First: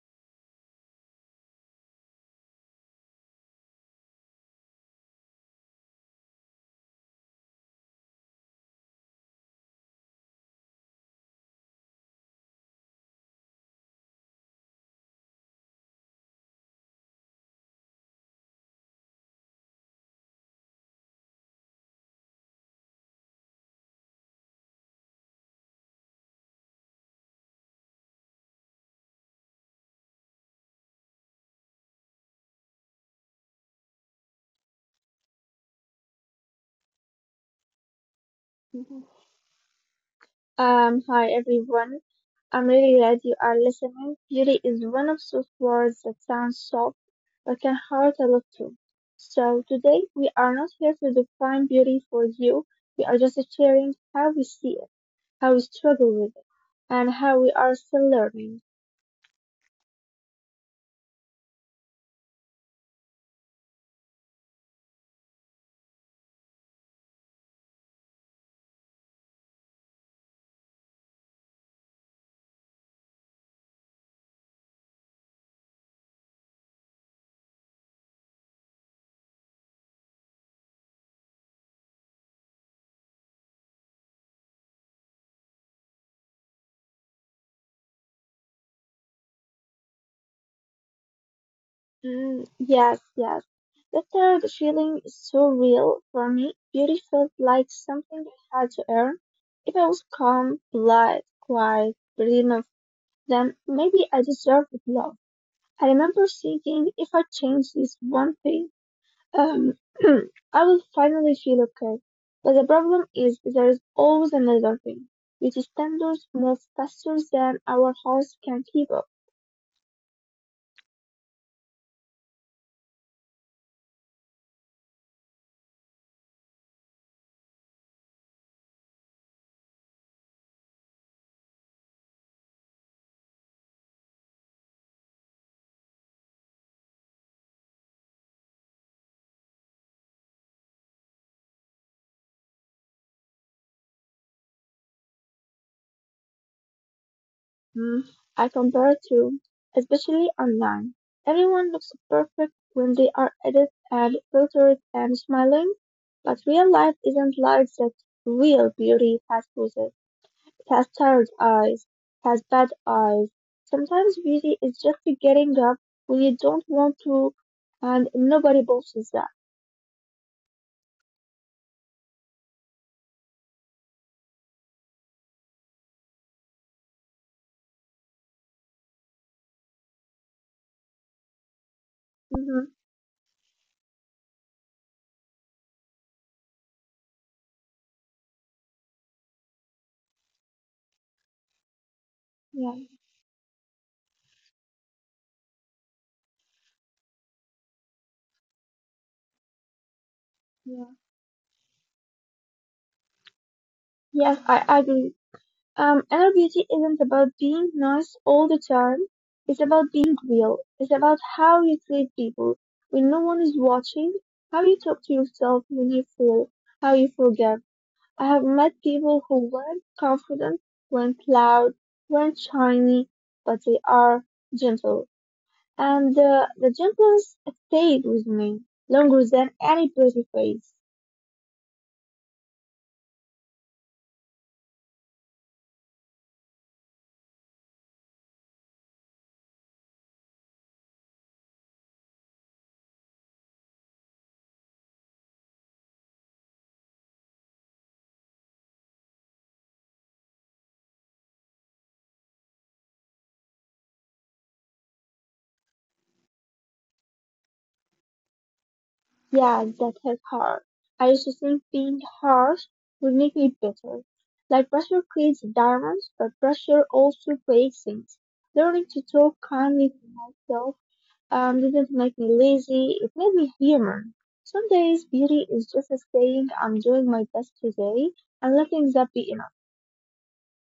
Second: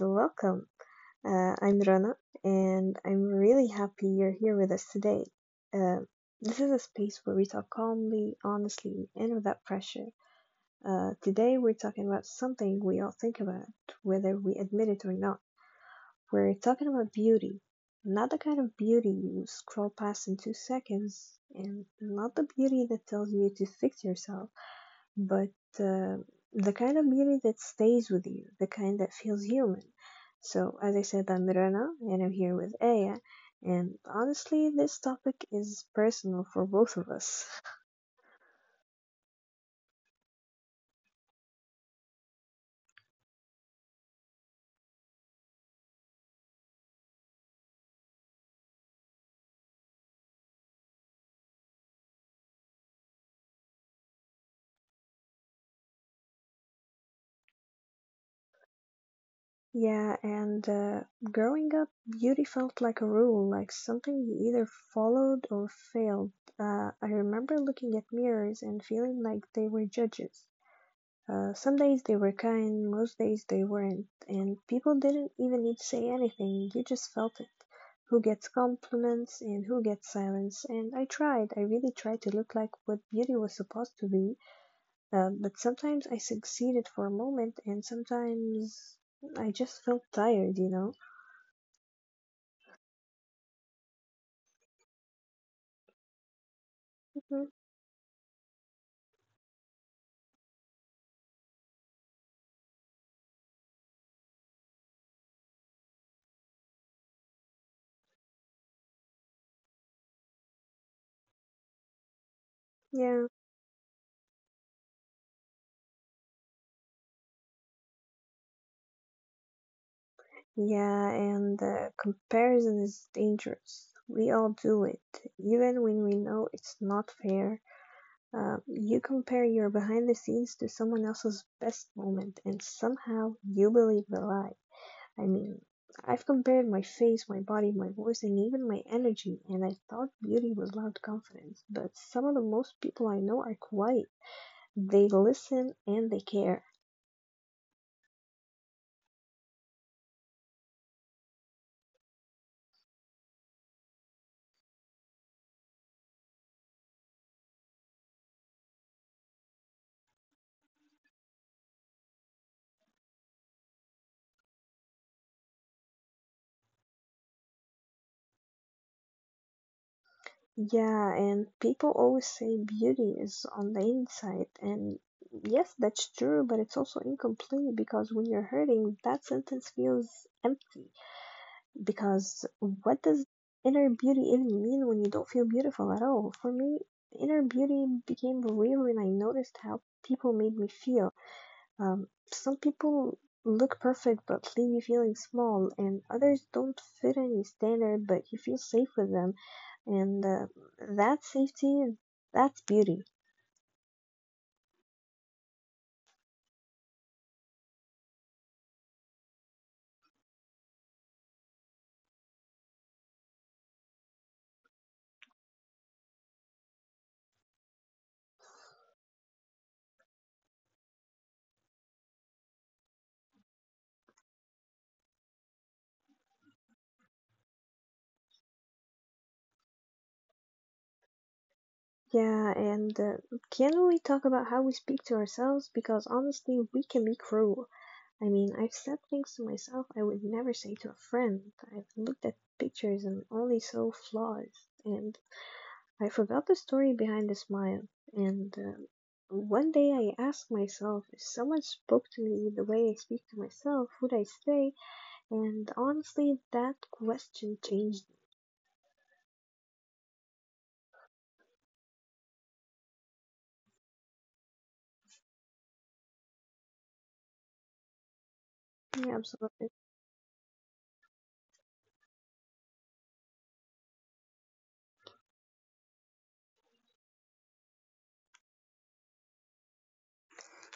welcome. I'm Rana, and I'm really happy you're here with us today. Uh, this is a space where we talk calmly, honestly, and without pressure. Today, we're talking about something we all think about, whether we admit it or not. We're talking about beauty. Not the kind of beauty you scroll past in 2 seconds, and not the beauty that tells you to fix yourself, but uh, the kind of beauty that stays with you, the kind that feels human. So, as I said, I'm Rana and I'm here with Aya, and honestly, this topic is personal for both of us. Mhm. Hi everyone. I'm really glad you are listening. Beauty is one of those words that sounds soft but can hurt a lot too. So today we are not here to define beauty for you. We are just sharing how we see it, how we struggle with it, and how we are still learning. Yeah, and growing up, beauty felt like a rule, like something you either followed or failed. I remember looking at mirrors and feeling like they were judges. Some days they were kind, most days they weren't, and people didn't even need to say anything, you just felt it. Who gets compliments and who gets silence? And I tried, I really tried to look like what beauty was supposed to be, but sometimes I succeeded for a moment, and sometimes I just felt tired, you know? Mm, yes, yes. That third feeling is so real for me. Beauty felt Mhm. like something I had to earn. If I was calm, polite, quiet, pretty, then maybe I deserve love. I remember thinking if I change this one thing, um, I will finally feel okay. But the problem Yeah. is there is always another thing. Beauty standards move faster than our house can keep up. Yeah, and comparison is dangerous. We all do it, even when we know it's not fair. You compare your behind the scenes to someone else's best moment, and somehow you believe the lie. I mean, I've compared my face, my body, my voice, and even my energy, and I thought beauty was loud confidence. But some of the most people I know are quiet. They listen and they care. Mm, I compare to, especially online. Everyone looks perfect when they are edited and filtered and smiling, but real life isn't like that. Real beauty has poses, has tired eyes, has bad eyes. Sometimes beauty is just getting up when you don't want to, and nobody bosses that. Yeah, and people always say beauty is on the inside, and yes, that's true, but it's also incomplete because when you're hurting, that sentence feels empty. Because Mm-hmm. what does inner beauty even mean when you don't feel beautiful at all? For me, inner beauty became real when I noticed how people made me feel. Some Yeah, people look perfect but leave you feeling small, and others don't fit any standard but you feel safe with them. And yeah. that's safety, that's beauty. Yes, I agree. Inner beauty isn't about being nice all the time. It's about being real. It's about how you treat people when no one is watching, how you talk to yourself when you feel, how you forgive. I have met people who weren't confident, weren't loud, weren't shiny, but they are gentle. And the gentleness stayed with me longer than any pretty face. Yeah, and can we talk about how we speak to ourselves? Because honestly, we can be cruel. I mean, I've said things to myself I would never say to a friend. I've looked at pictures and only saw flaws. And I forgot the story behind the smile. And one day I asked myself, if someone spoke to me the way I speak to myself, would I stay? And honestly, that question changed Yeah, that hit hard. I used to think being harsh would make me bitter. Like pressure creates diamonds, but pressure also breaks things. Learning to me. Yeah, talk absolutely. kindly to myself didn't make me lazy, it made me human. Some days beauty is just saying I'm doing my best today and letting that be enough.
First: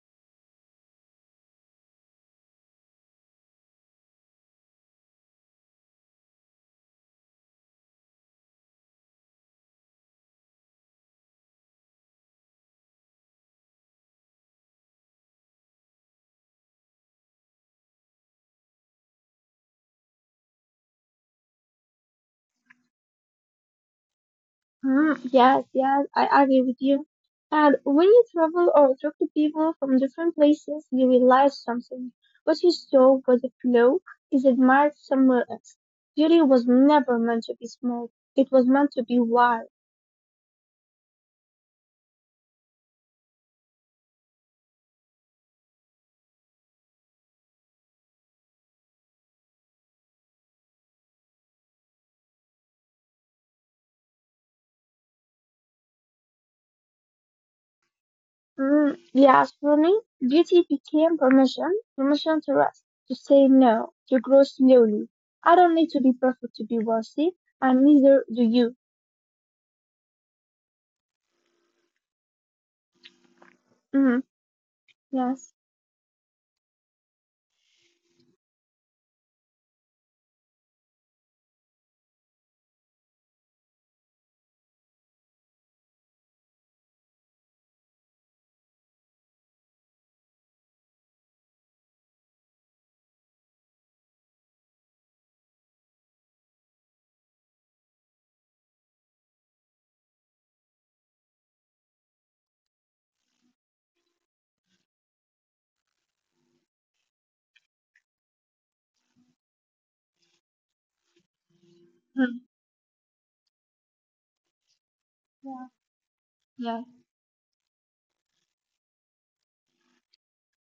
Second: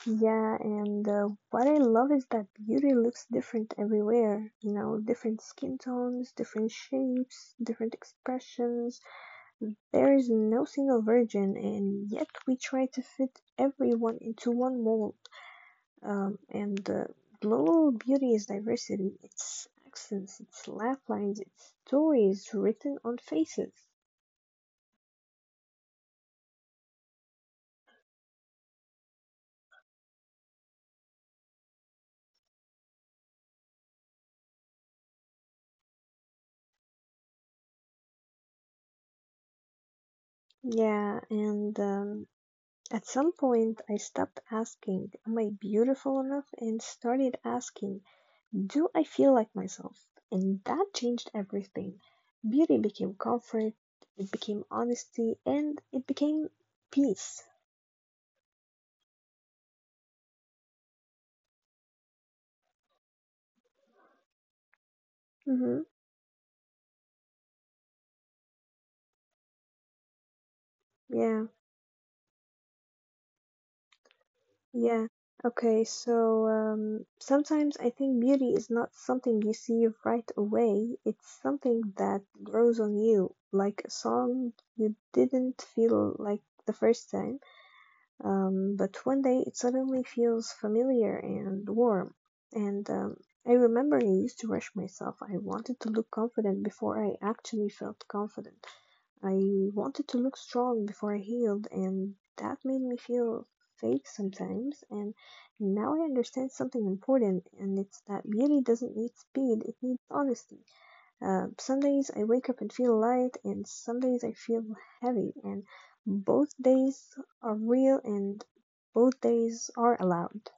Yeah, and what I love is that beauty looks different everywhere. You know, different skin tones, different shapes, different expressions. There is no single version, and yet we try to fit everyone into one mold. And the global beauty is diversity. It's accents, it's laugh lines, it's stories written on faces. Hmm, yes, yes, I agree with you. And when you travel or talk to people from different places, you realize something. What you saw was a flow is admired somewhere else. Beauty was never meant to be small. It was meant to be wide. Yeah, and at some point I stopped asking, "Am I beautiful enough?" and started asking, "Do I feel like myself?" And that changed everything. Beauty became comfort, it became honesty, and it became peace. Mm, yes, for me, duty became permission, permission to rest, to say no, to grow slowly. I don't Mm-hmm. need to be perfect to be wealthy, and neither do you. Yeah, Mm, yeah. yes. Okay, so sometimes I think beauty is not something you see right away, it's something that grows on you, like a song you didn't feel like the first time. But one day it suddenly feels familiar and warm. And I remember I used to rush myself. I wanted to look confident before I actually felt confident. I wanted to look strong before I healed, and that made me feel fake sometimes. And now I understand something important, and it's that beauty doesn't need speed, it needs honesty. Some days I Mm, wake up and feel light, and some days I feel heavy, yeah, and both yeah, days are real and both days are allowed.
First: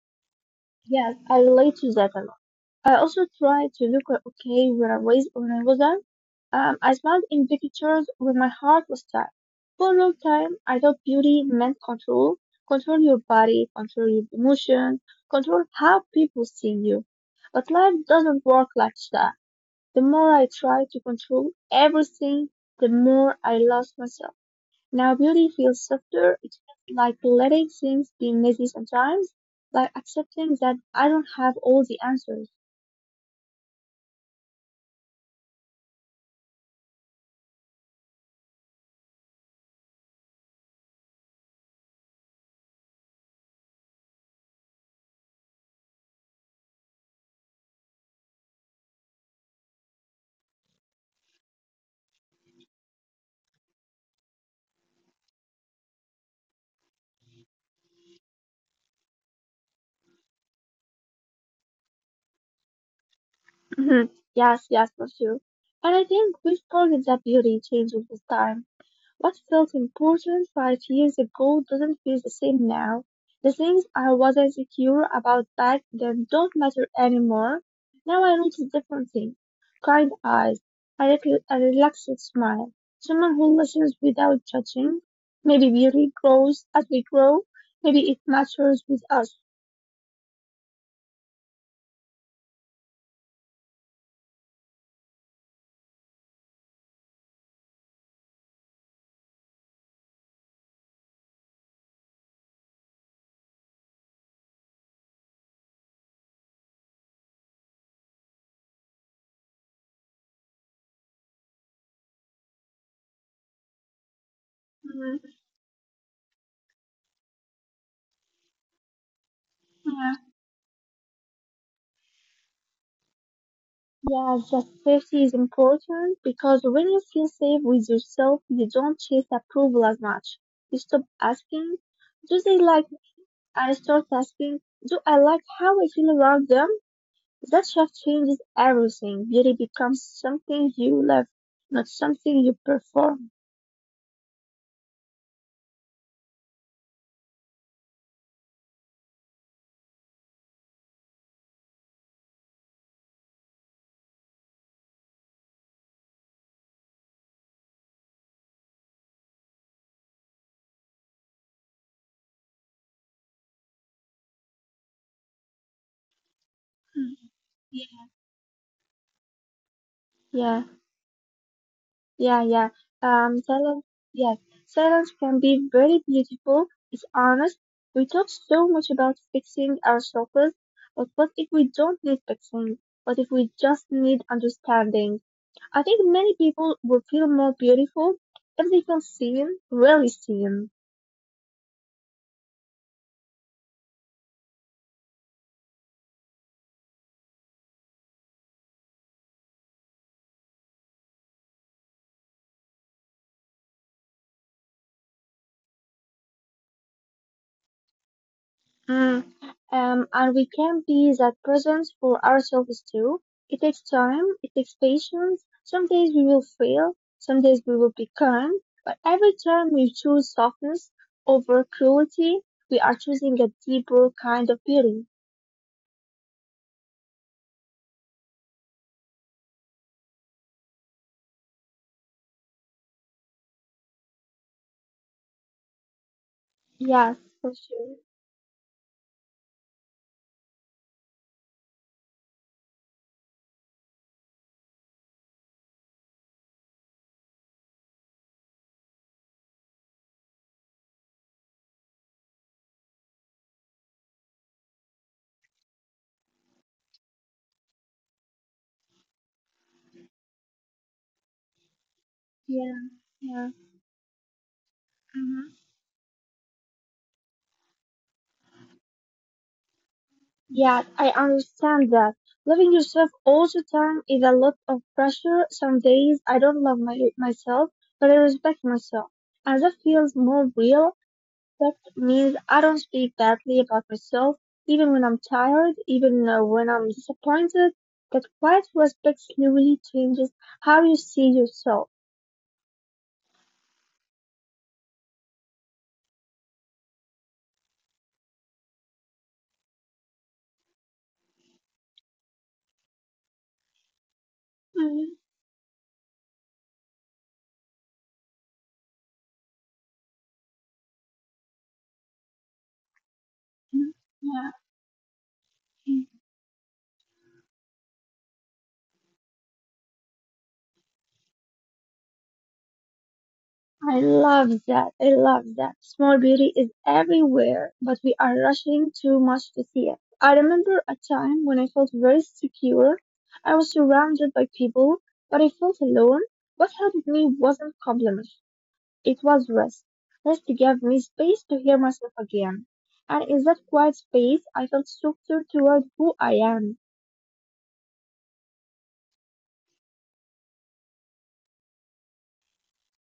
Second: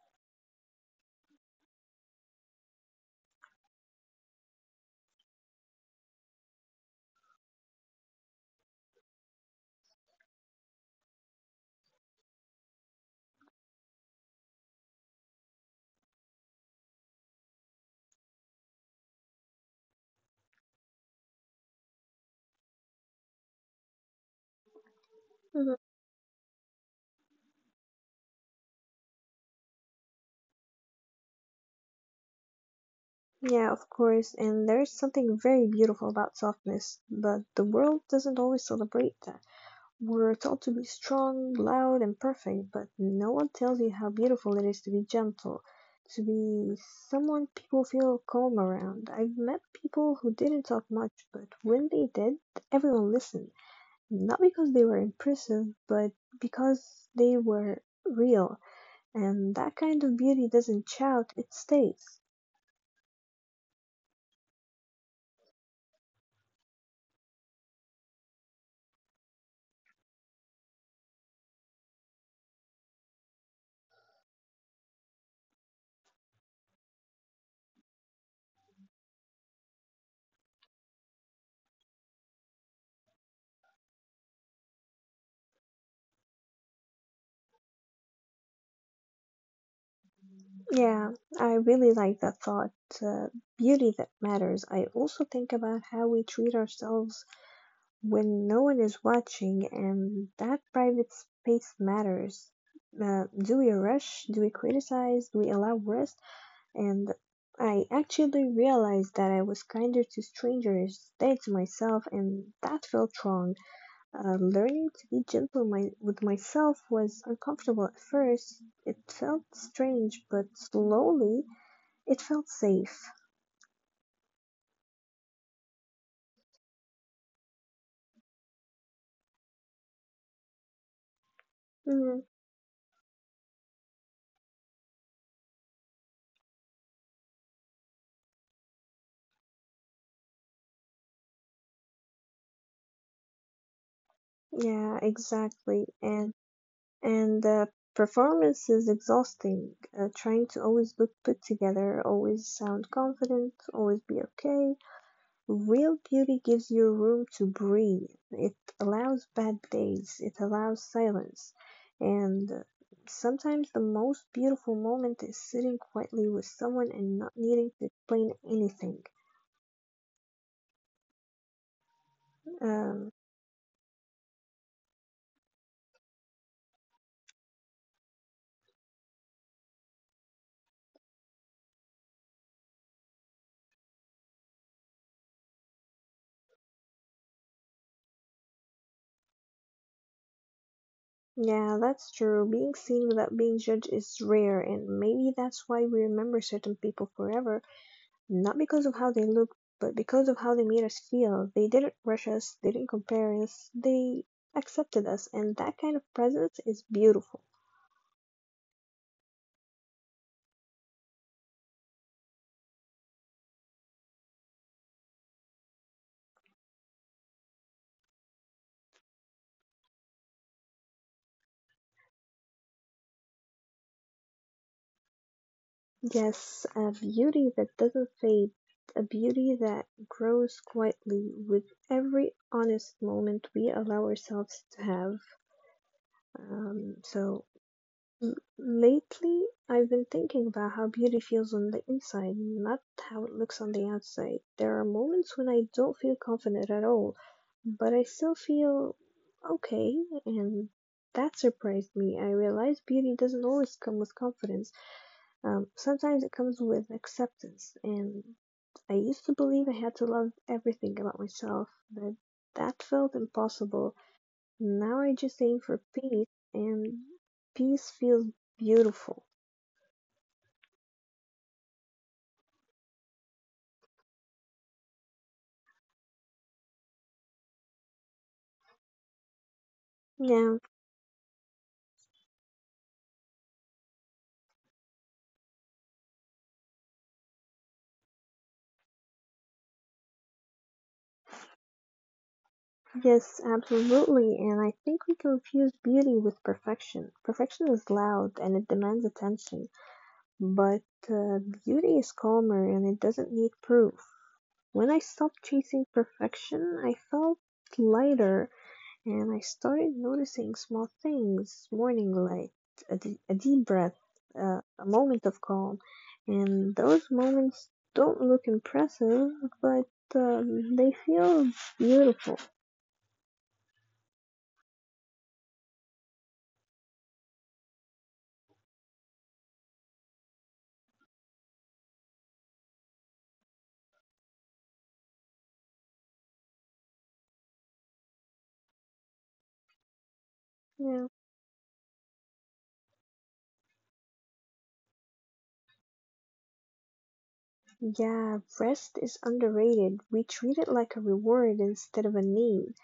yes, I relate to that a lot. I also tried to look okay when I was when I wasn't. I smiled in pictures when my heart was tight. For a long time, I thought beauty meant control, control your body, control your emotion, control how people see you. But life doesn't work like that. The more I try to control everything, the more I lost myself. Now beauty Mhm. feels softer. It feels like letting things be messy sometimes, like accepting that I don't have all the answers. Yeah, of course, and there is something very beautiful about softness, but the world doesn't always celebrate that. We're told to be strong, loud, and perfect, but no one tells you how beautiful it is to be gentle, to be someone people feel calm around. I've met people who didn't talk much, but when they did, everyone listened. Not because they were impressive, but because they were real, and that kind of beauty doesn't shout, it stays. Mhm. Yes, yes, for sure. And I think we forget that beauty changes with time. What felt important 5 years ago doesn't feel the same now. The things I was insecure about back then don't matter anymore. Now I notice different things. Kind eyes, a relaxed smile, someone who listens without judging. Maybe beauty grows as we grow. Maybe it matures with us. Yeah, I really like that thought. Uh, beauty that matters. I also think about how we treat ourselves when no one is watching, and that private space matters. Do we rush? Do we criticize? Do we allow rest? And I actually realized that I was kinder to strangers than to myself, and that felt wrong. Learning to be gentle with myself was uncomfortable at first. It felt Mhm. strange, but slowly it felt safe. Yeah, that safety is important because when you feel safe with yourself, you don't chase approval as much. You stop asking, Mm, "Do they like me?" and start asking, "Do I like how I feel around them?" That shift changes everything. Beauty becomes something you love, not something you perform. yeah, exactly. And performance is exhausting. Trying to always look put together, always sound confident, always be okay. Real beauty gives you room to breathe. It allows bad days. It allows silence. And sometimes the most beautiful moment is sitting quietly with someone and not needing to explain anything. Yeah. Yeah, yeah. Um, Silence. Yes, silence can be very beautiful. It's honest. We talk so much about fixing ourselves, but what if we don't need fixing? What if we just need understanding? I think many people would feel more beautiful if they feel seen, really seen. yeah, that's true. Being seen without being judged is rare, and maybe that's why we remember certain people forever. Not because of how they looked, but because of how they made us feel. They didn't rush us, they didn't compare us, they accepted us, and that kind of presence is beautiful. Mm, and we can be that presence for ourselves too. It takes time, it takes patience. Some days we will fail, some days we will be calm, but every time we choose softness over cruelty, we are choosing a deeper kind of beauty. Yes, a beauty that doesn't fade, a beauty that grows quietly with every honest moment we allow ourselves to have. Um, Yes, for so sure. L- lately, I've been thinking about how beauty feels on the inside, not how it looks on the outside. There are moments when I don't feel confident at all, but I still feel okay, and that surprised me. I realized beauty doesn't always come with confidence. Sometimes it comes with acceptance, and I used to believe I had to love everything about myself, but Yeah, that felt yeah. impossible. Now I Mhm. just aim for peace, and peace feels beautiful. Yeah, I understand that. Loving yourself all the time is a lot of pressure. Some days I don't love myself, but I respect myself. And that feels more Yeah, real. That means I don't speak badly about myself, even when I'm tired, even when I'm disappointed. That quiet respect slowly changes how you see yourself. yes, absolutely. And I think we confuse beauty with perfection. Perfection is loud and it demands attention, but uh, beauty is calmer and it doesn't need proof. When I stopped chasing perfection, I felt lighter. And I started noticing small things, morning light, a deep Mhm. breath, Yeah. A moment of calm. And those moments don't look impressive, but they feel beautiful. I love that. I love that. Small beauty is everywhere, but we are rushing too much to see it. I remember a time when I felt very secure. I was surrounded by people, but I felt alone. What helped me wasn't compliments. It was rest. Rest gave me Yeah. space to hear myself again. And in that quiet space, I felt softer toward who I am. Yeah, rest is underrated. We treat it like a reward instead of a need.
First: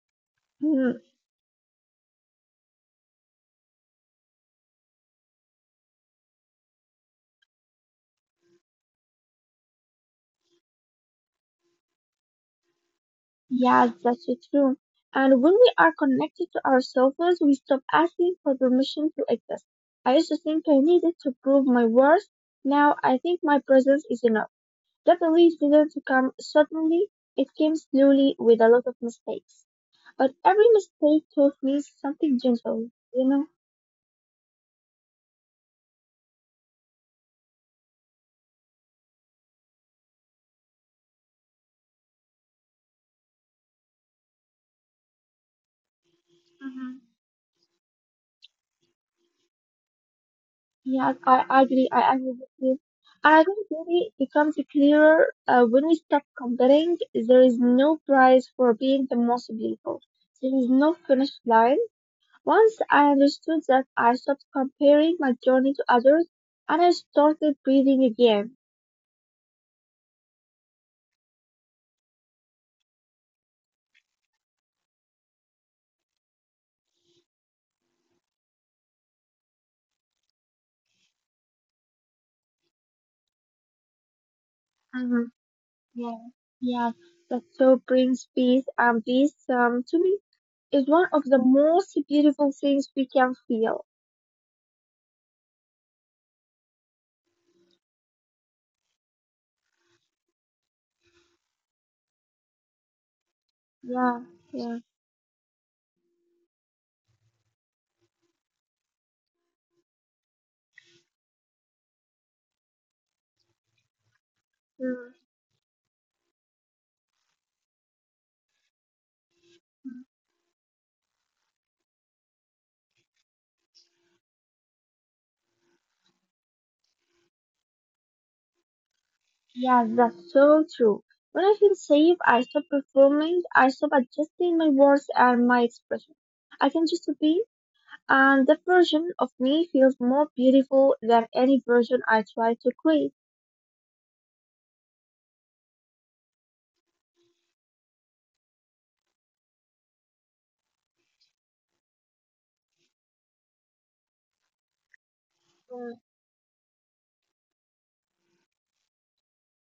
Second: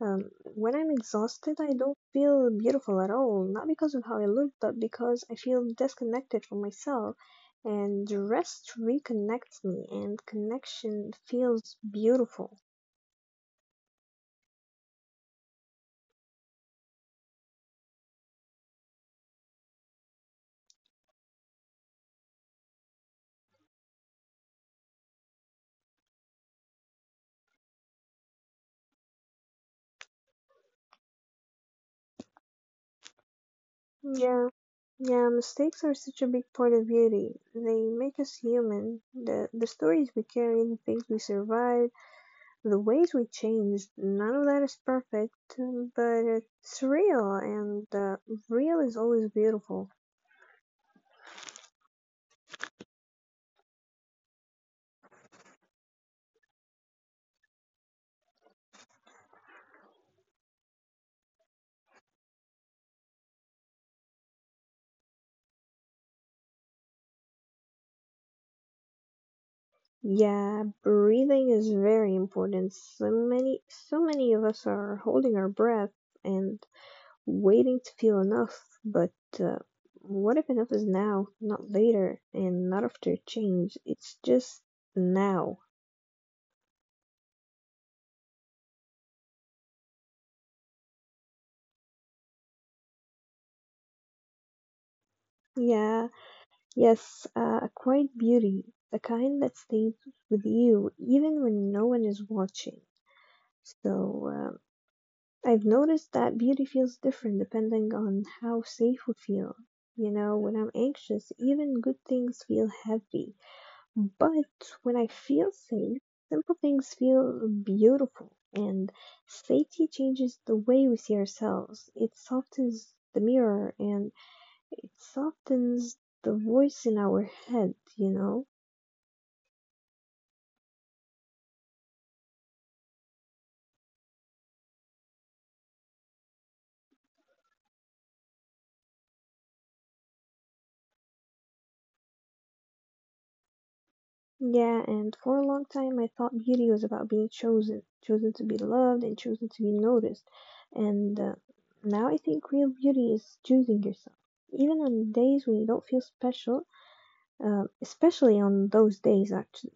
Um, when I'm Hmm. exhausted, I don't feel beautiful at all. Not because of how I look, but because I feel disconnected from myself. And rest reconnects me, and connection feels beautiful. Yes, that's so true. And when we are connected to ourselves, we stop asking for permission to exist. I used to think I needed to prove my worth. Now I think my presence is enough. That belief didn't come suddenly. It came slowly with a lot of mistakes. But every mistake taught me something gentle, you know? Yeah, yeah, mistakes are such a big part of beauty. They make us human. The stories we carry, the things we survive, the ways we change, none of that is perfect, but it's real, and real is always beautiful. Yes, I agree. I agree with you. And I think beauty becomes clearer when we stop comparing. There is no prize for being the most beautiful. There is no finish line. Once I understood that, I stopped comparing my journey to others, and I started breathing again. Yeah, breathing is very important. So many of us are holding our breath and waiting to feel enough. But uh, what if enough is now, not later, and not after change? It's just Hmm. now. Yeah, yeah. That so brings peace, and peace, to me, is one of the most beautiful things we can feel. Yeah, yes, a quiet beauty, the kind that stays with you even when no one is watching. Yeah, So. Uh, yeah. I've noticed that beauty feels different depending on how safe we feel. You know, when I'm anxious, even good things feel heavy. But when I Mm. feel safe, simple things feel beautiful. And safety changes the way we see ourselves. It softens the mirror and it softens the voice in our head, you know? Yeah, that's so true. When I feel safe, I stop performing, I stop adjusting my words and my expression. I can just be, and that version of me feels more beautiful than any version I try to create. Yeah, and for a long time I thought beauty was about being chosen, chosen to be loved and chosen to be noticed. And now I think real beauty is choosing yourself. Even on days when you don't Mm, feel special, especially on those days, actually.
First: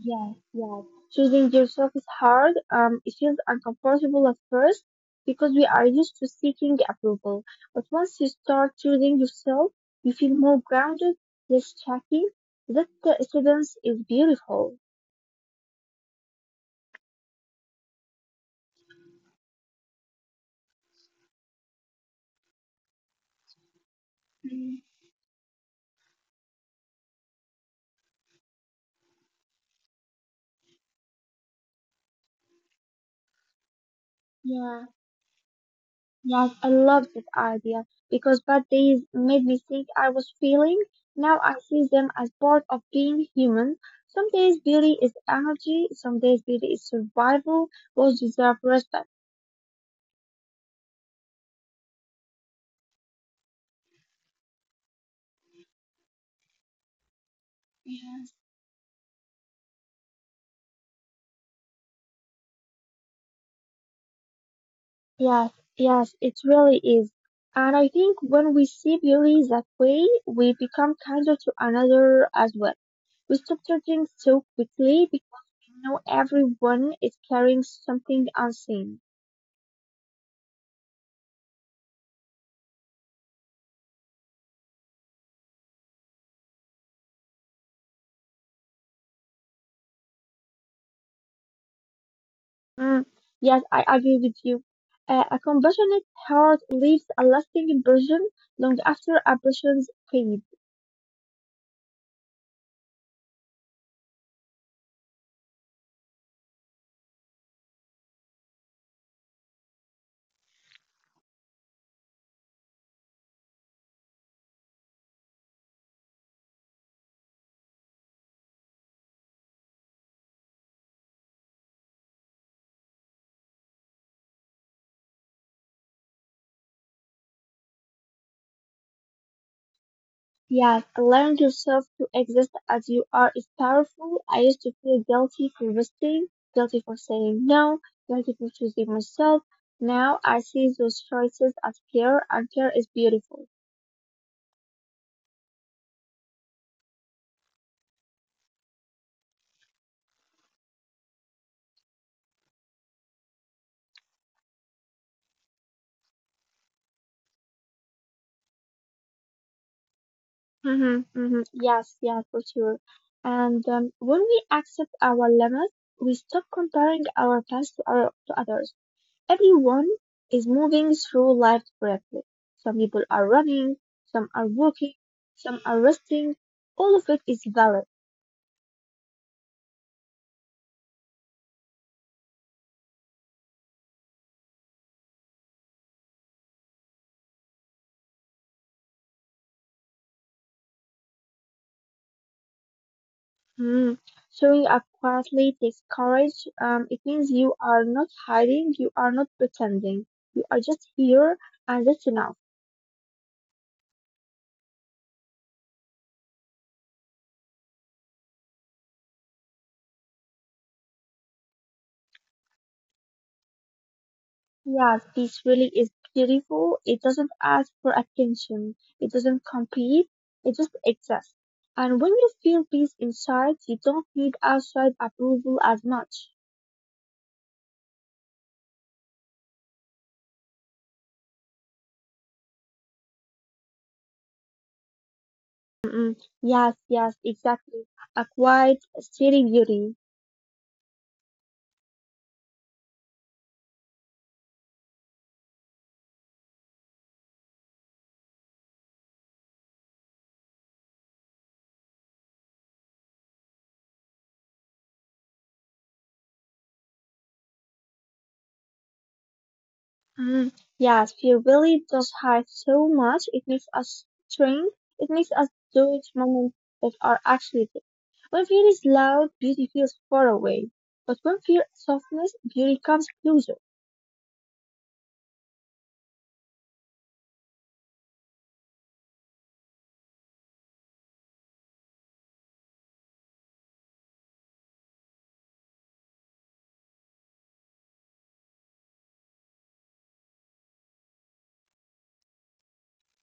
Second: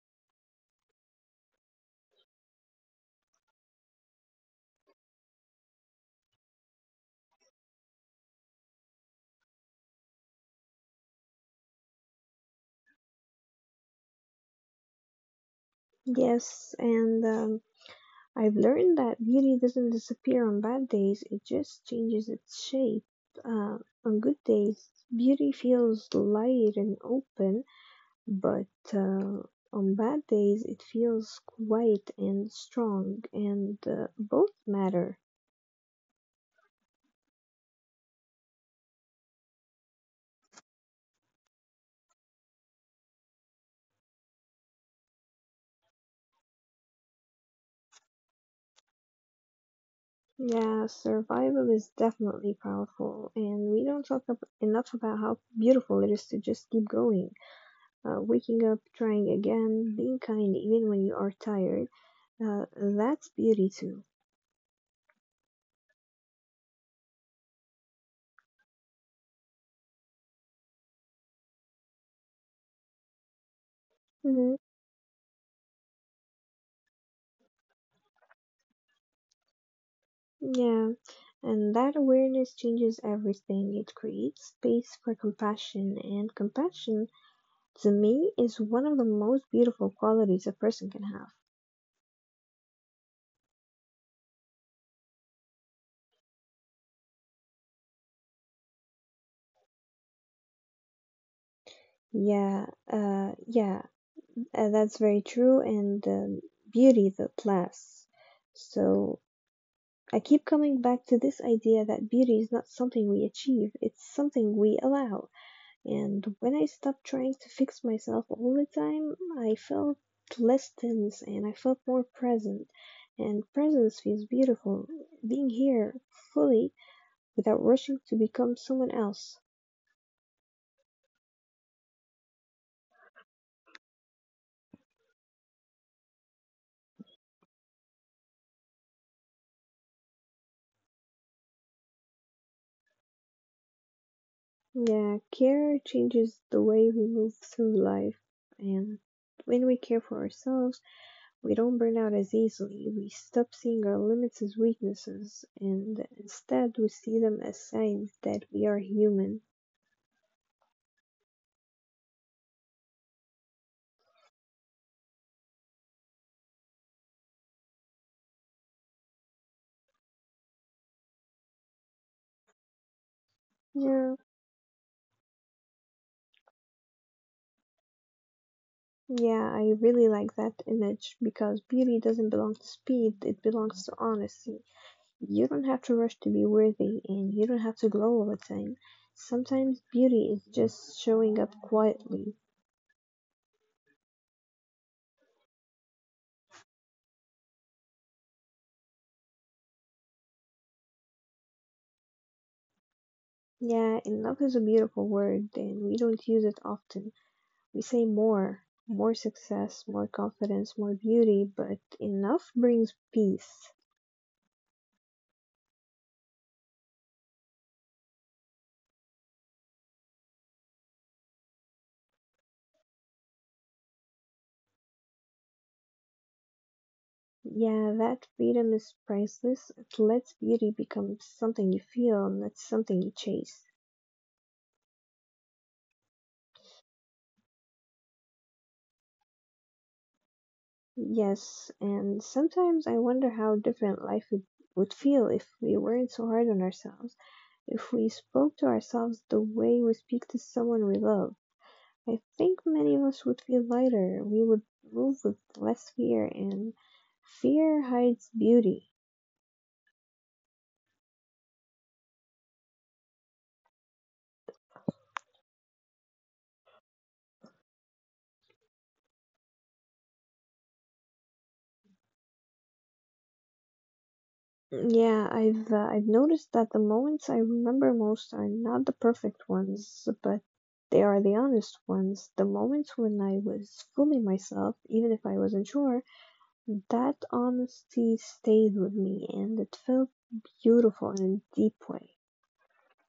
yes, yes. Choosing yourself is hard. It feels uncomfortable at first because we are used to seeking approval. But once you start choosing yourself, you feel more grounded, less shaky. That students is beautiful. Yes, and I've learned that beauty doesn't disappear on bad days, it just changes its shape. Uh, on good days, beauty feels light and open, but uh, on bad days it feels quiet and strong, and both Yeah, matter. yes, I love that idea because bad days made me think I was feeling. Now I see them as part of being human. Some days beauty is energy, some days beauty is survival. Both deserve respect. Yeah, survival is definitely powerful, and we don't talk enough about how beautiful it is to just keep going. Uh, Yes. waking up, trying again, being kind even when you are tired. That's beauty too. Yes, yes, it really is. And I think when we see beauty that way, we become kinder to another as well. We stop judging so Hmm. quickly because we know everyone is carrying something unseen. Yeah, and that awareness changes everything. It creates space for compassion, and compassion to me is one of the most beautiful qualities a person can have. Mm, yes, I agree with you. A compassionate heart leaves a lasting impression long after impressions fade. Yeah, yeah, that's very true, and beauty that lasts. So I keep coming back to this idea that beauty is not something we achieve, it's something we allow. And when I stopped trying to fix myself all the time, I felt less tense and I felt more present. And presence feels beautiful, being here fully without rushing to become someone else. Yes, allowing yourself to exist as you are is powerful. I used to feel guilty for resisting, guilty for saying no, guilty for choosing myself. Now I see those choices as care, and care is beautiful. Yeah, care changes the way we move through life, and when we care for ourselves, we don't burn out as easily. We stop seeing our limits as weaknesses, and instead we see them as signs that we are human. Hmm, hmm, yes, yes, for sure. And when we accept our limits, we stop comparing our past to others. Everyone is moving through life separately. Some people are running, Yeah, some are walking, some are resting. All of it is valid. yeah, I really like that image because beauty doesn't belong to speed, it belongs to honesty. You don't have to rush to be worthy, and you don't have to glow all the time. Sometimes beauty is just showing up quietly. Hmm. Showing up quietly takes courage. It means you are not hiding, you are not pretending. You are just here, and that's enough. Yeah, enough is a beautiful word, and we don't use it often. We say more, more success, more confidence, more beauty, but enough brings peace. Yeah, peace really is beautiful. It doesn't ask for attention. It doesn't compete. It just exists. And when you feel peace inside, you don't need outside approval as much. Yeah, that freedom is priceless. It lets beauty become something you feel, not something you chase. Mm-mm. Yes, yes, exactly. A quiet, steady beauty. Yes, and sometimes I wonder how different life would feel if we weren't so hard on ourselves, if we spoke to ourselves the way we speak to someone we love. I think many of us would feel lighter. We would move with less fear, and fear hides beauty. Mm. Yes, fear really does hide so much. It makes us shrink. It makes us do it moments that are actually there. When fear is loud, beauty feels far away. But when fear is softness, beauty comes closer. Yeah, I've noticed that the moments I remember most are not the perfect ones, but they are the honest ones. The moments when I was fooling myself, even if I wasn't sure, that honesty stayed with me, and it felt beautiful in a deep way.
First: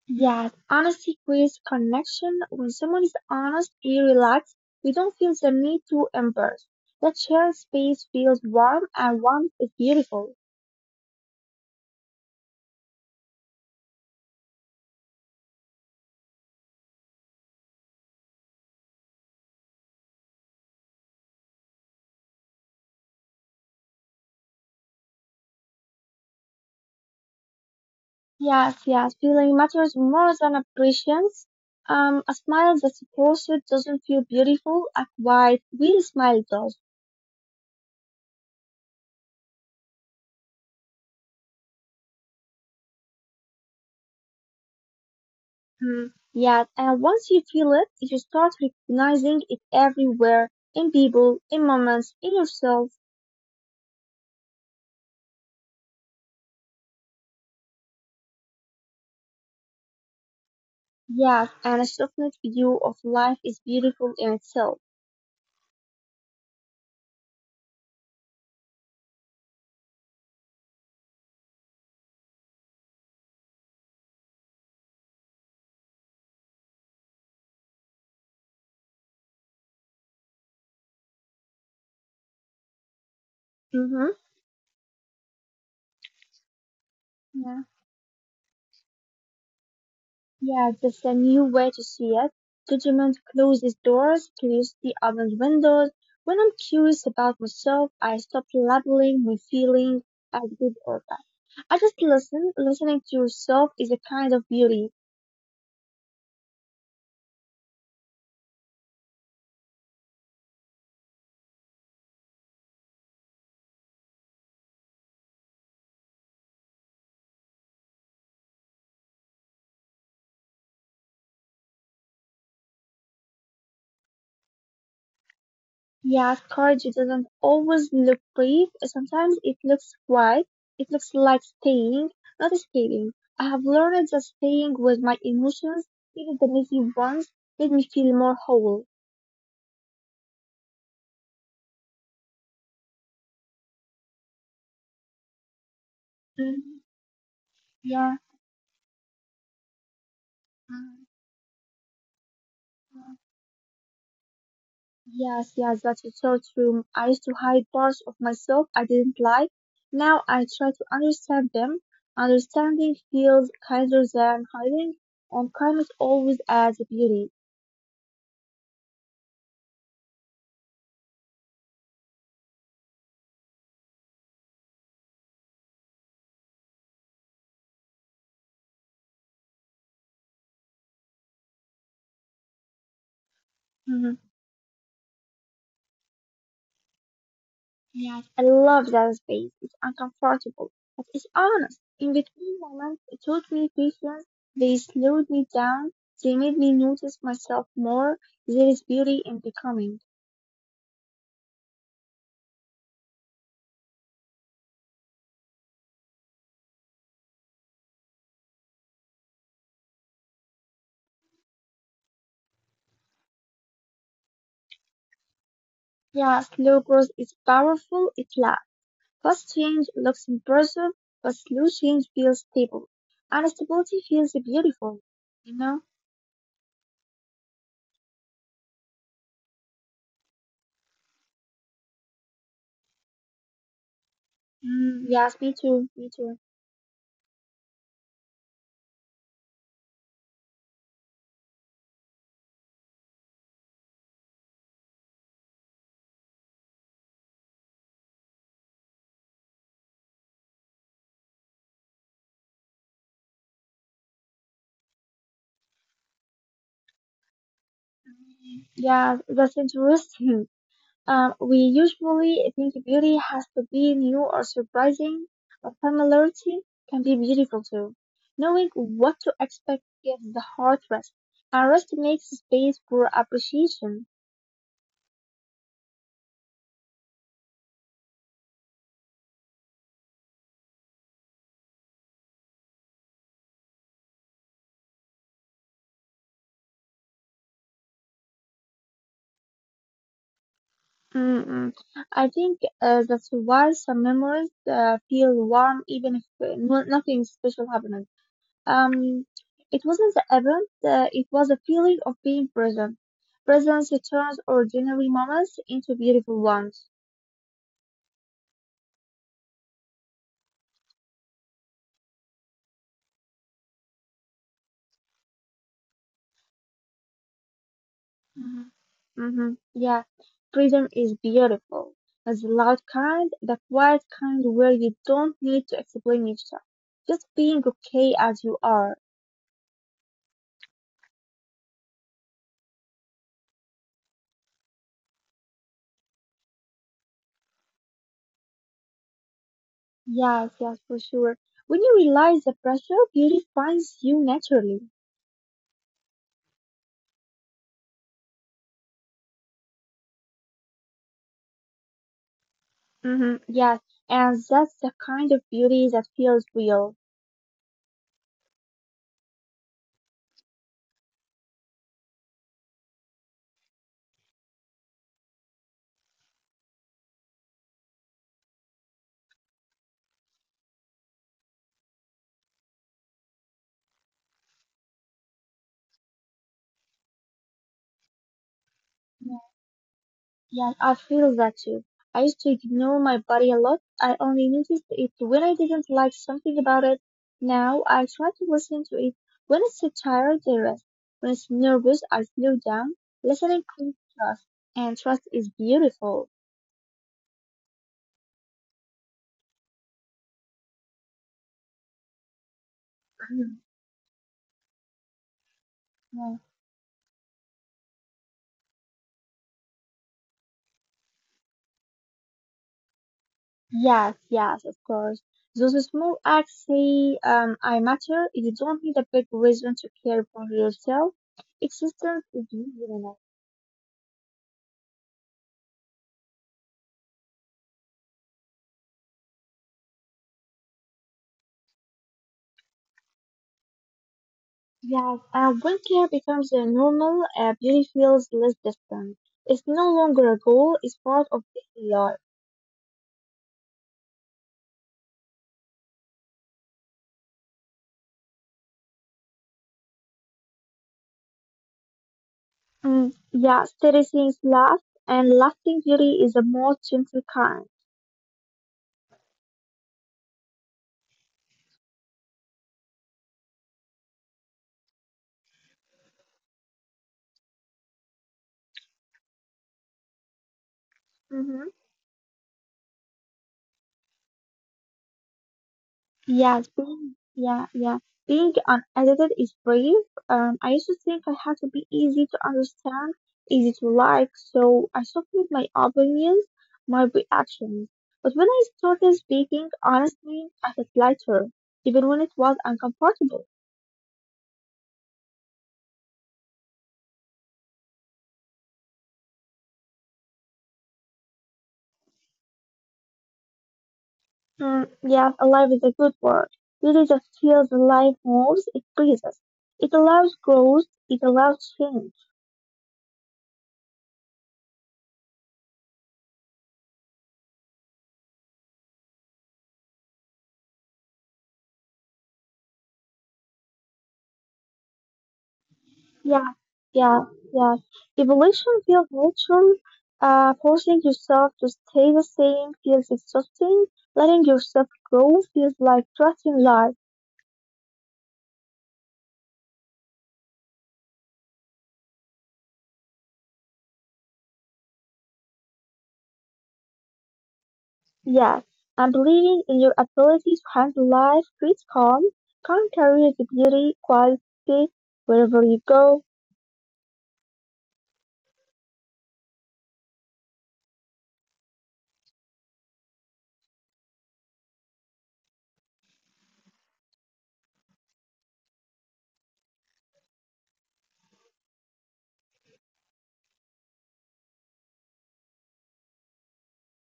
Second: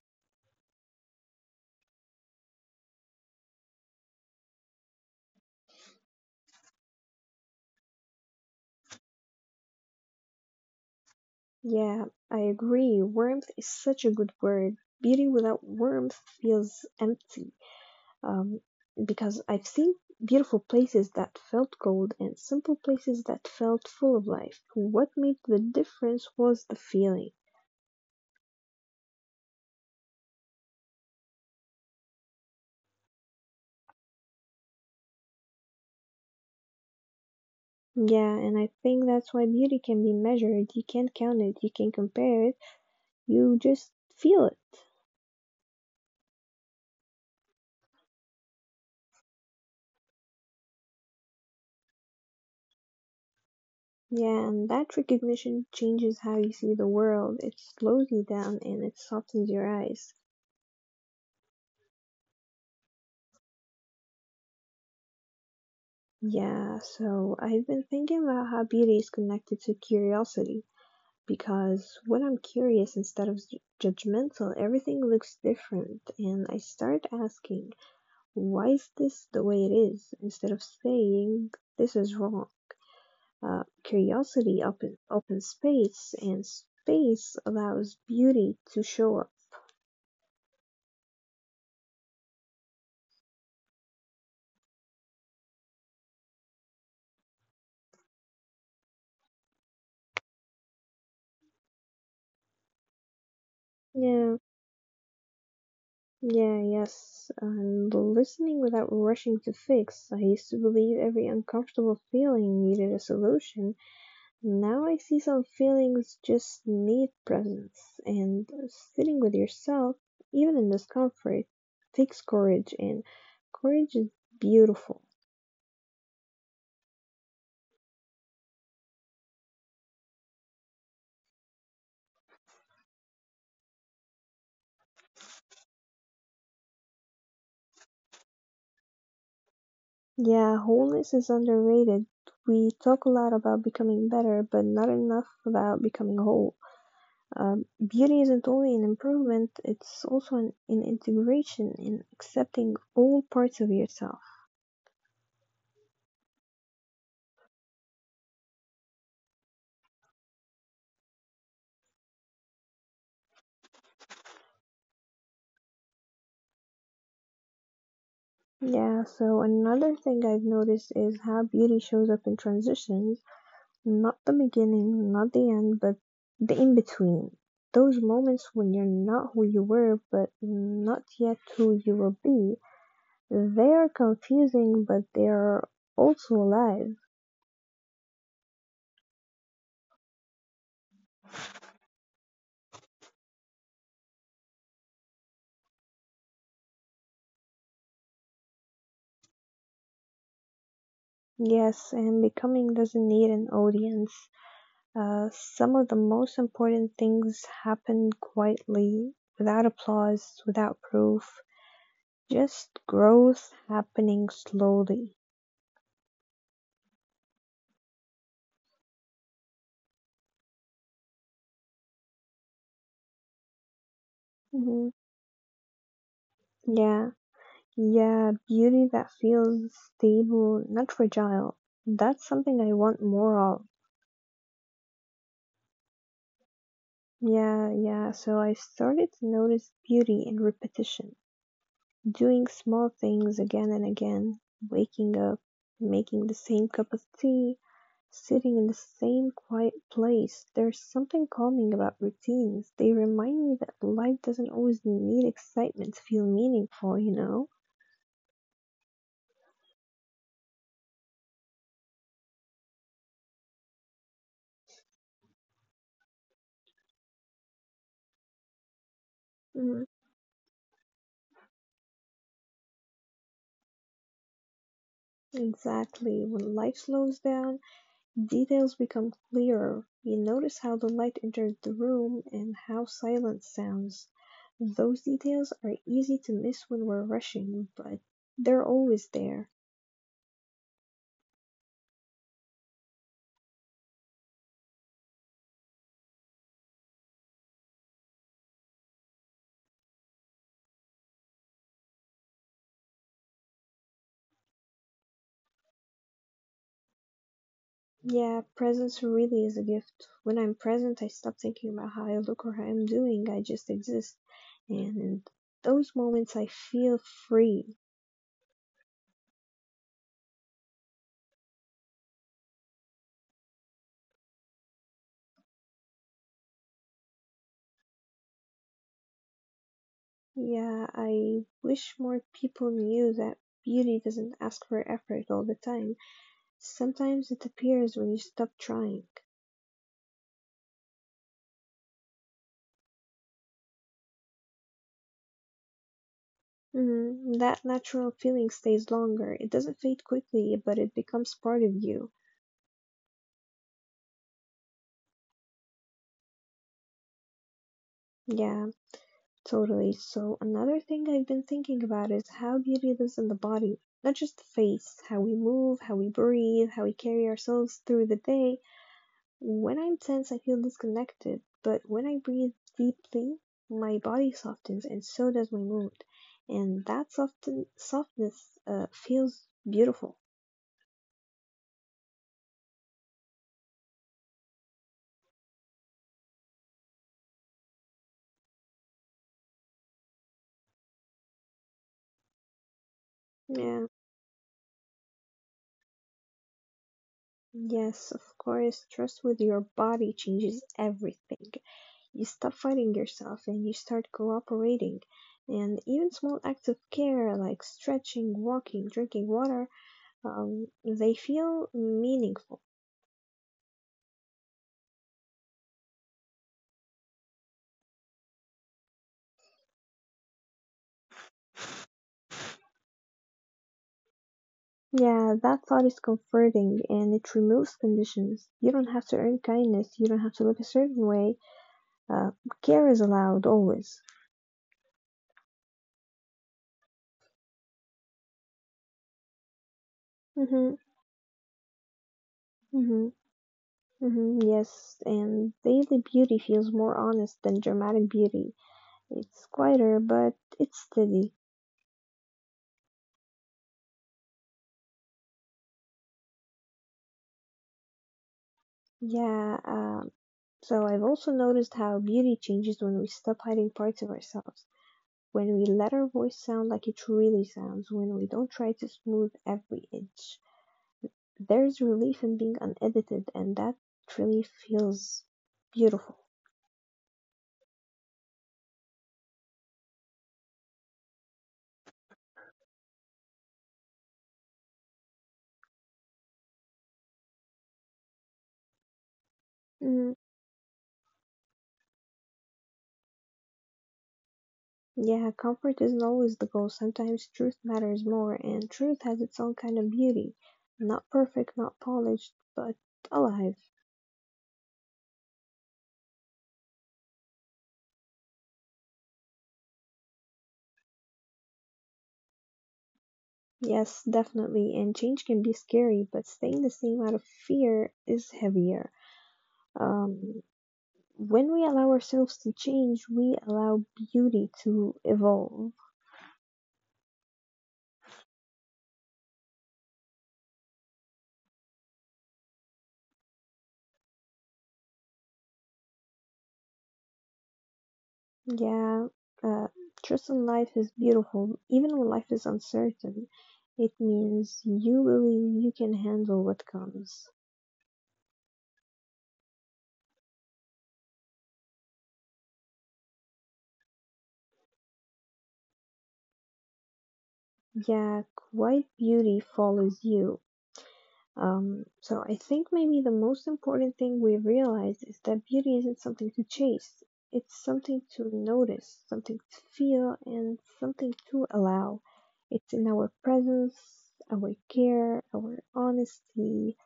Yes, honesty creates connection. When someone is honest, we relax. We don't feel the need to embrace. That shared space feels warm, and warmth is beautiful. Yeah, I agree. Warmth is such a good word. Beauty without warmth feels empty. Um, because I've seen beautiful places that felt cold and simple places that felt full of life. What made the difference was the feeling. Yes, yes, feeling matters more than appreciance. A smile that's forced doesn't feel beautiful. A quiet, real smile does. Yeah, and I think that's why beauty can be measured. You can't count it, you can't compare it, you just feel it. Mm. Yes, and once you feel it, you start recognizing it everywhere, in people, in moments, in yourself. Yeah, and that recognition changes how you see the world. It slows you down and it softens your eyes. Yes, and a softened view of life is beautiful in itself. Yeah, so I've been thinking about how beauty is connected to curiosity because when I'm curious instead of judgmental, everything looks different, and I start asking, why is this the way it is, instead of saying this is wrong. Mm-hmm. Curiosity opens space, and space allows beauty to show up. Yeah, that's a new way to see it. Judgment closes doors, curiosity opens windows. When I'm curious about myself, I stop labeling my feelings as good or bad. I just listen. Listening to yourself is a kind Yeah, of beauty. Yeah, yes, and listening without rushing to fix. I used to believe every uncomfortable feeling needed a solution. Now I see some feelings just need presence, and sitting with yourself, even in discomfort, takes courage, and courage is beautiful. Yes, courage doesn't always look brave. Sometimes it looks quiet. It looks like staying, not escaping. I have learned that staying with my emotions, even the messy ones, made me feel more whole. Yeah, wholeness is underrated. We talk a lot about becoming better, but not enough about becoming whole. Mhm. Yeah. Beauty isn't only an improvement, it's also an Mhm. integration in accepting all parts of yourself. Yes, yes, that's so true. I used to hide parts of myself I didn't like. Now I try to understand them. Understanding feels kinder than hiding, and kindness always adds beauty. Yeah, so another thing I've noticed is how beauty shows up in transitions, not the beginning, not the end, but the in between. Those moments when you're not who you were, but not yet who you will be. They're Mhm. confusing, but they're also alive. Yes, I love that space. It's uncomfortable, but it's honest. In between moments, it taught me patience. They slowed me down. They made me notice myself more. There is beauty in becoming. Yes, and becoming doesn't need an audience. Some of the most important things happened quietly, without applause, without proof, just growth happening slowly. Yeah, slow growth is powerful. It lasts. Fast-change looks impressive, but slow change feels stable. And stability feels Hmm. beautiful, you know? Yeah, yeah, beauty that feels stable, not fragile. That's something I want more of. Mm, yes, me too, me too. Yeah, so I started to notice beauty in repetition. Doing small things again and again, waking up, making the same cup of tea, sitting in the same quiet place. There's something calming about routines. They remind me that life doesn't always need excitement to feel meaningful, you know? Yeah, that's interesting. We usually think beauty has to be new or surprising, but familiarity can be beautiful too. Knowing what to expect Mm, gives the heart rest, and rest makes space for appreciation. exactly. When life slows down, details become clearer: you notice how the light entered the room and how silence sounds. Those details are easy to miss when we're rushing, but they're always there. Mm-mm. I think that's why some memories feel warm even if no, nothing special happened. Um, it wasn't the event, it was a feeling of being present. Presence turns ordinary moments into beautiful ones. Yeah, presence really is a gift. When I'm present, I stop thinking about how I look or how I'm doing. I just exist. And in those moments, I feel free. Mhm. Mm-hmm. Yeah, freedom is beautiful. It's the loud kind, the quiet kind where you don't need to explain yourself. Just being okay as you are. Yeah, I wish more people knew that beauty doesn't ask for effort all the time. Sometimes it appears when you stop trying. Yes, yes, for sure. When you realize the pressure, beauty finds you naturally. Mhm. That natural feeling stays longer. It doesn't fade quickly, but it becomes part of you. Hmm. Yes, and that's the kind of beauty that feels real. Yeah, totally. So, another thing I've been thinking about is how beauty lives in the body, not just the face, how we move, how we breathe, how we carry ourselves through the day. When I'm tense, I feel disconnected, but when I breathe deeply, my body softens and so does my mood. And that softness Yeah, feels beautiful. yeah, I feel that too. I used to ignore my body a lot. I only noticed it when I didn't like something about it. Now I try to listen to it. When it's tired, I rest. When it's nervous, I slow down. Listening Yeah, creates trust, and trust is beautiful. yes, of course. Trust with your body changes everything. You stop fighting yourself and you start cooperating. And even Mhm. small acts of care like stretching, walking, drinking water, they feel meaningful. Yes, yes, of course. Those small acts say, I matter. You don't need a big reason to care for yourself. Existence is easy enough. Yeah, that thought is comforting and it removes conditions. You don't have to earn kindness, you don't have to look a certain way. Uh, Care is allowed always. Yes, when care becomes normal, beauty feels less distant. It's no longer a goal, Mm-hmm, it's part of daily life. mm-hmm. Mhm, yes, and daily beauty feels more honest than dramatic beauty. It's quieter, but it's steady. Mm, yeah, steady things last, and lasting beauty is the most gentle kind. Yeah, so I've also noticed how beauty changes when we stop hiding parts of ourselves, when we let our voice sound like it really sounds, when we don't try to smooth every inch. Mhm. There's relief in being unedited, and that really feels beautiful. Yes, being yeah, yeah. Being unedited is brave. I used to think I had to be easy to understand, easy to like, so I softened my opinions, my reactions. But when I started speaking Mm-hmm. honestly, I felt lighter, even when it was uncomfortable. Yeah, comfort isn't always the goal. Sometimes truth matters more, and truth has its own kind of beauty. Not perfect, not polished, but alive. Mm, yes, alive is a good word. Really just feels life moves, it breathes. It allows growth, it allows change. Yes, definitely. And change can be scary, but staying the same out of fear is heavier. Um, when we allow ourselves to change, we allow beauty to evolve. Yeah, yeah, yeah. Evolution feels natural. Forcing yourself to stay the same feels exhausting. Letting yourself grow feels like trusting life. Yeah, uh, trust in life is beautiful, even when life is uncertain. It means you believe you can handle what comes. Yes, and believing in your ability to handle life creates calm. Calm carries the beauty, quality wherever you go. Yeah, quite beauty follows you. So I think maybe the most important thing we realize is that beauty isn't something to chase. It's something to notice, something to feel, and something to allow. It's in our presence, our care, our honesty,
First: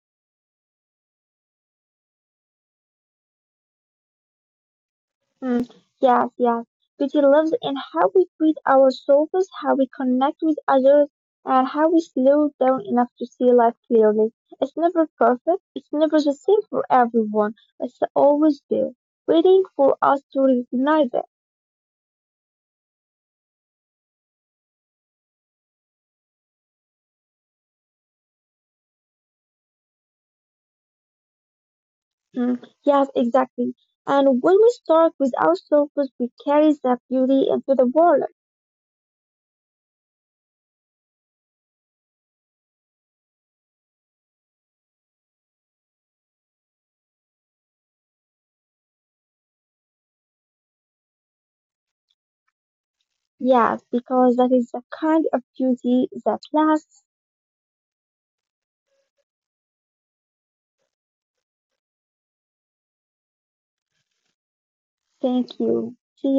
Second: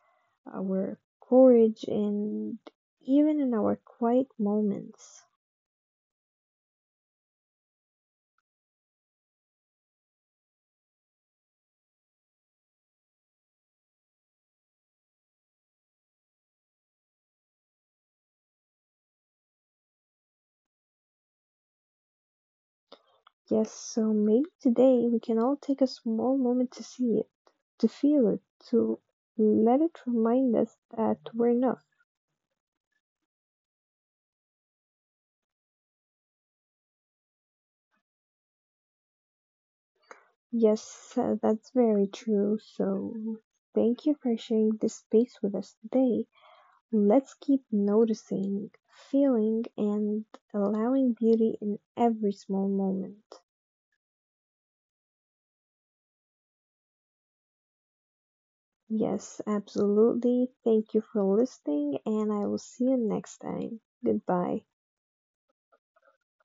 our courage, and even in our quiet moments. Mm, yes, yes. Beauty lives in how we treat ourselves, how we connect with others, and how we slow down enough to see life clearly. It's never perfect, it's never the same for everyone. It's always there, waiting for us to recognize it. Yes, so maybe today we can all take a small moment to see it, to feel it, to let it remind us that we're enough. Mm, yes, exactly. And when we start with ourselves, we carry that beauty into the world. Yes, that's very true. So thank you for sharing this space with us today. Let's keep noticing, feeling, and allowing beauty in every small moment. Yes, because that is the kind of beauty that lasts. Yes, absolutely. Thank you for listening, and I will see you next time. Goodbye. Thank you. See you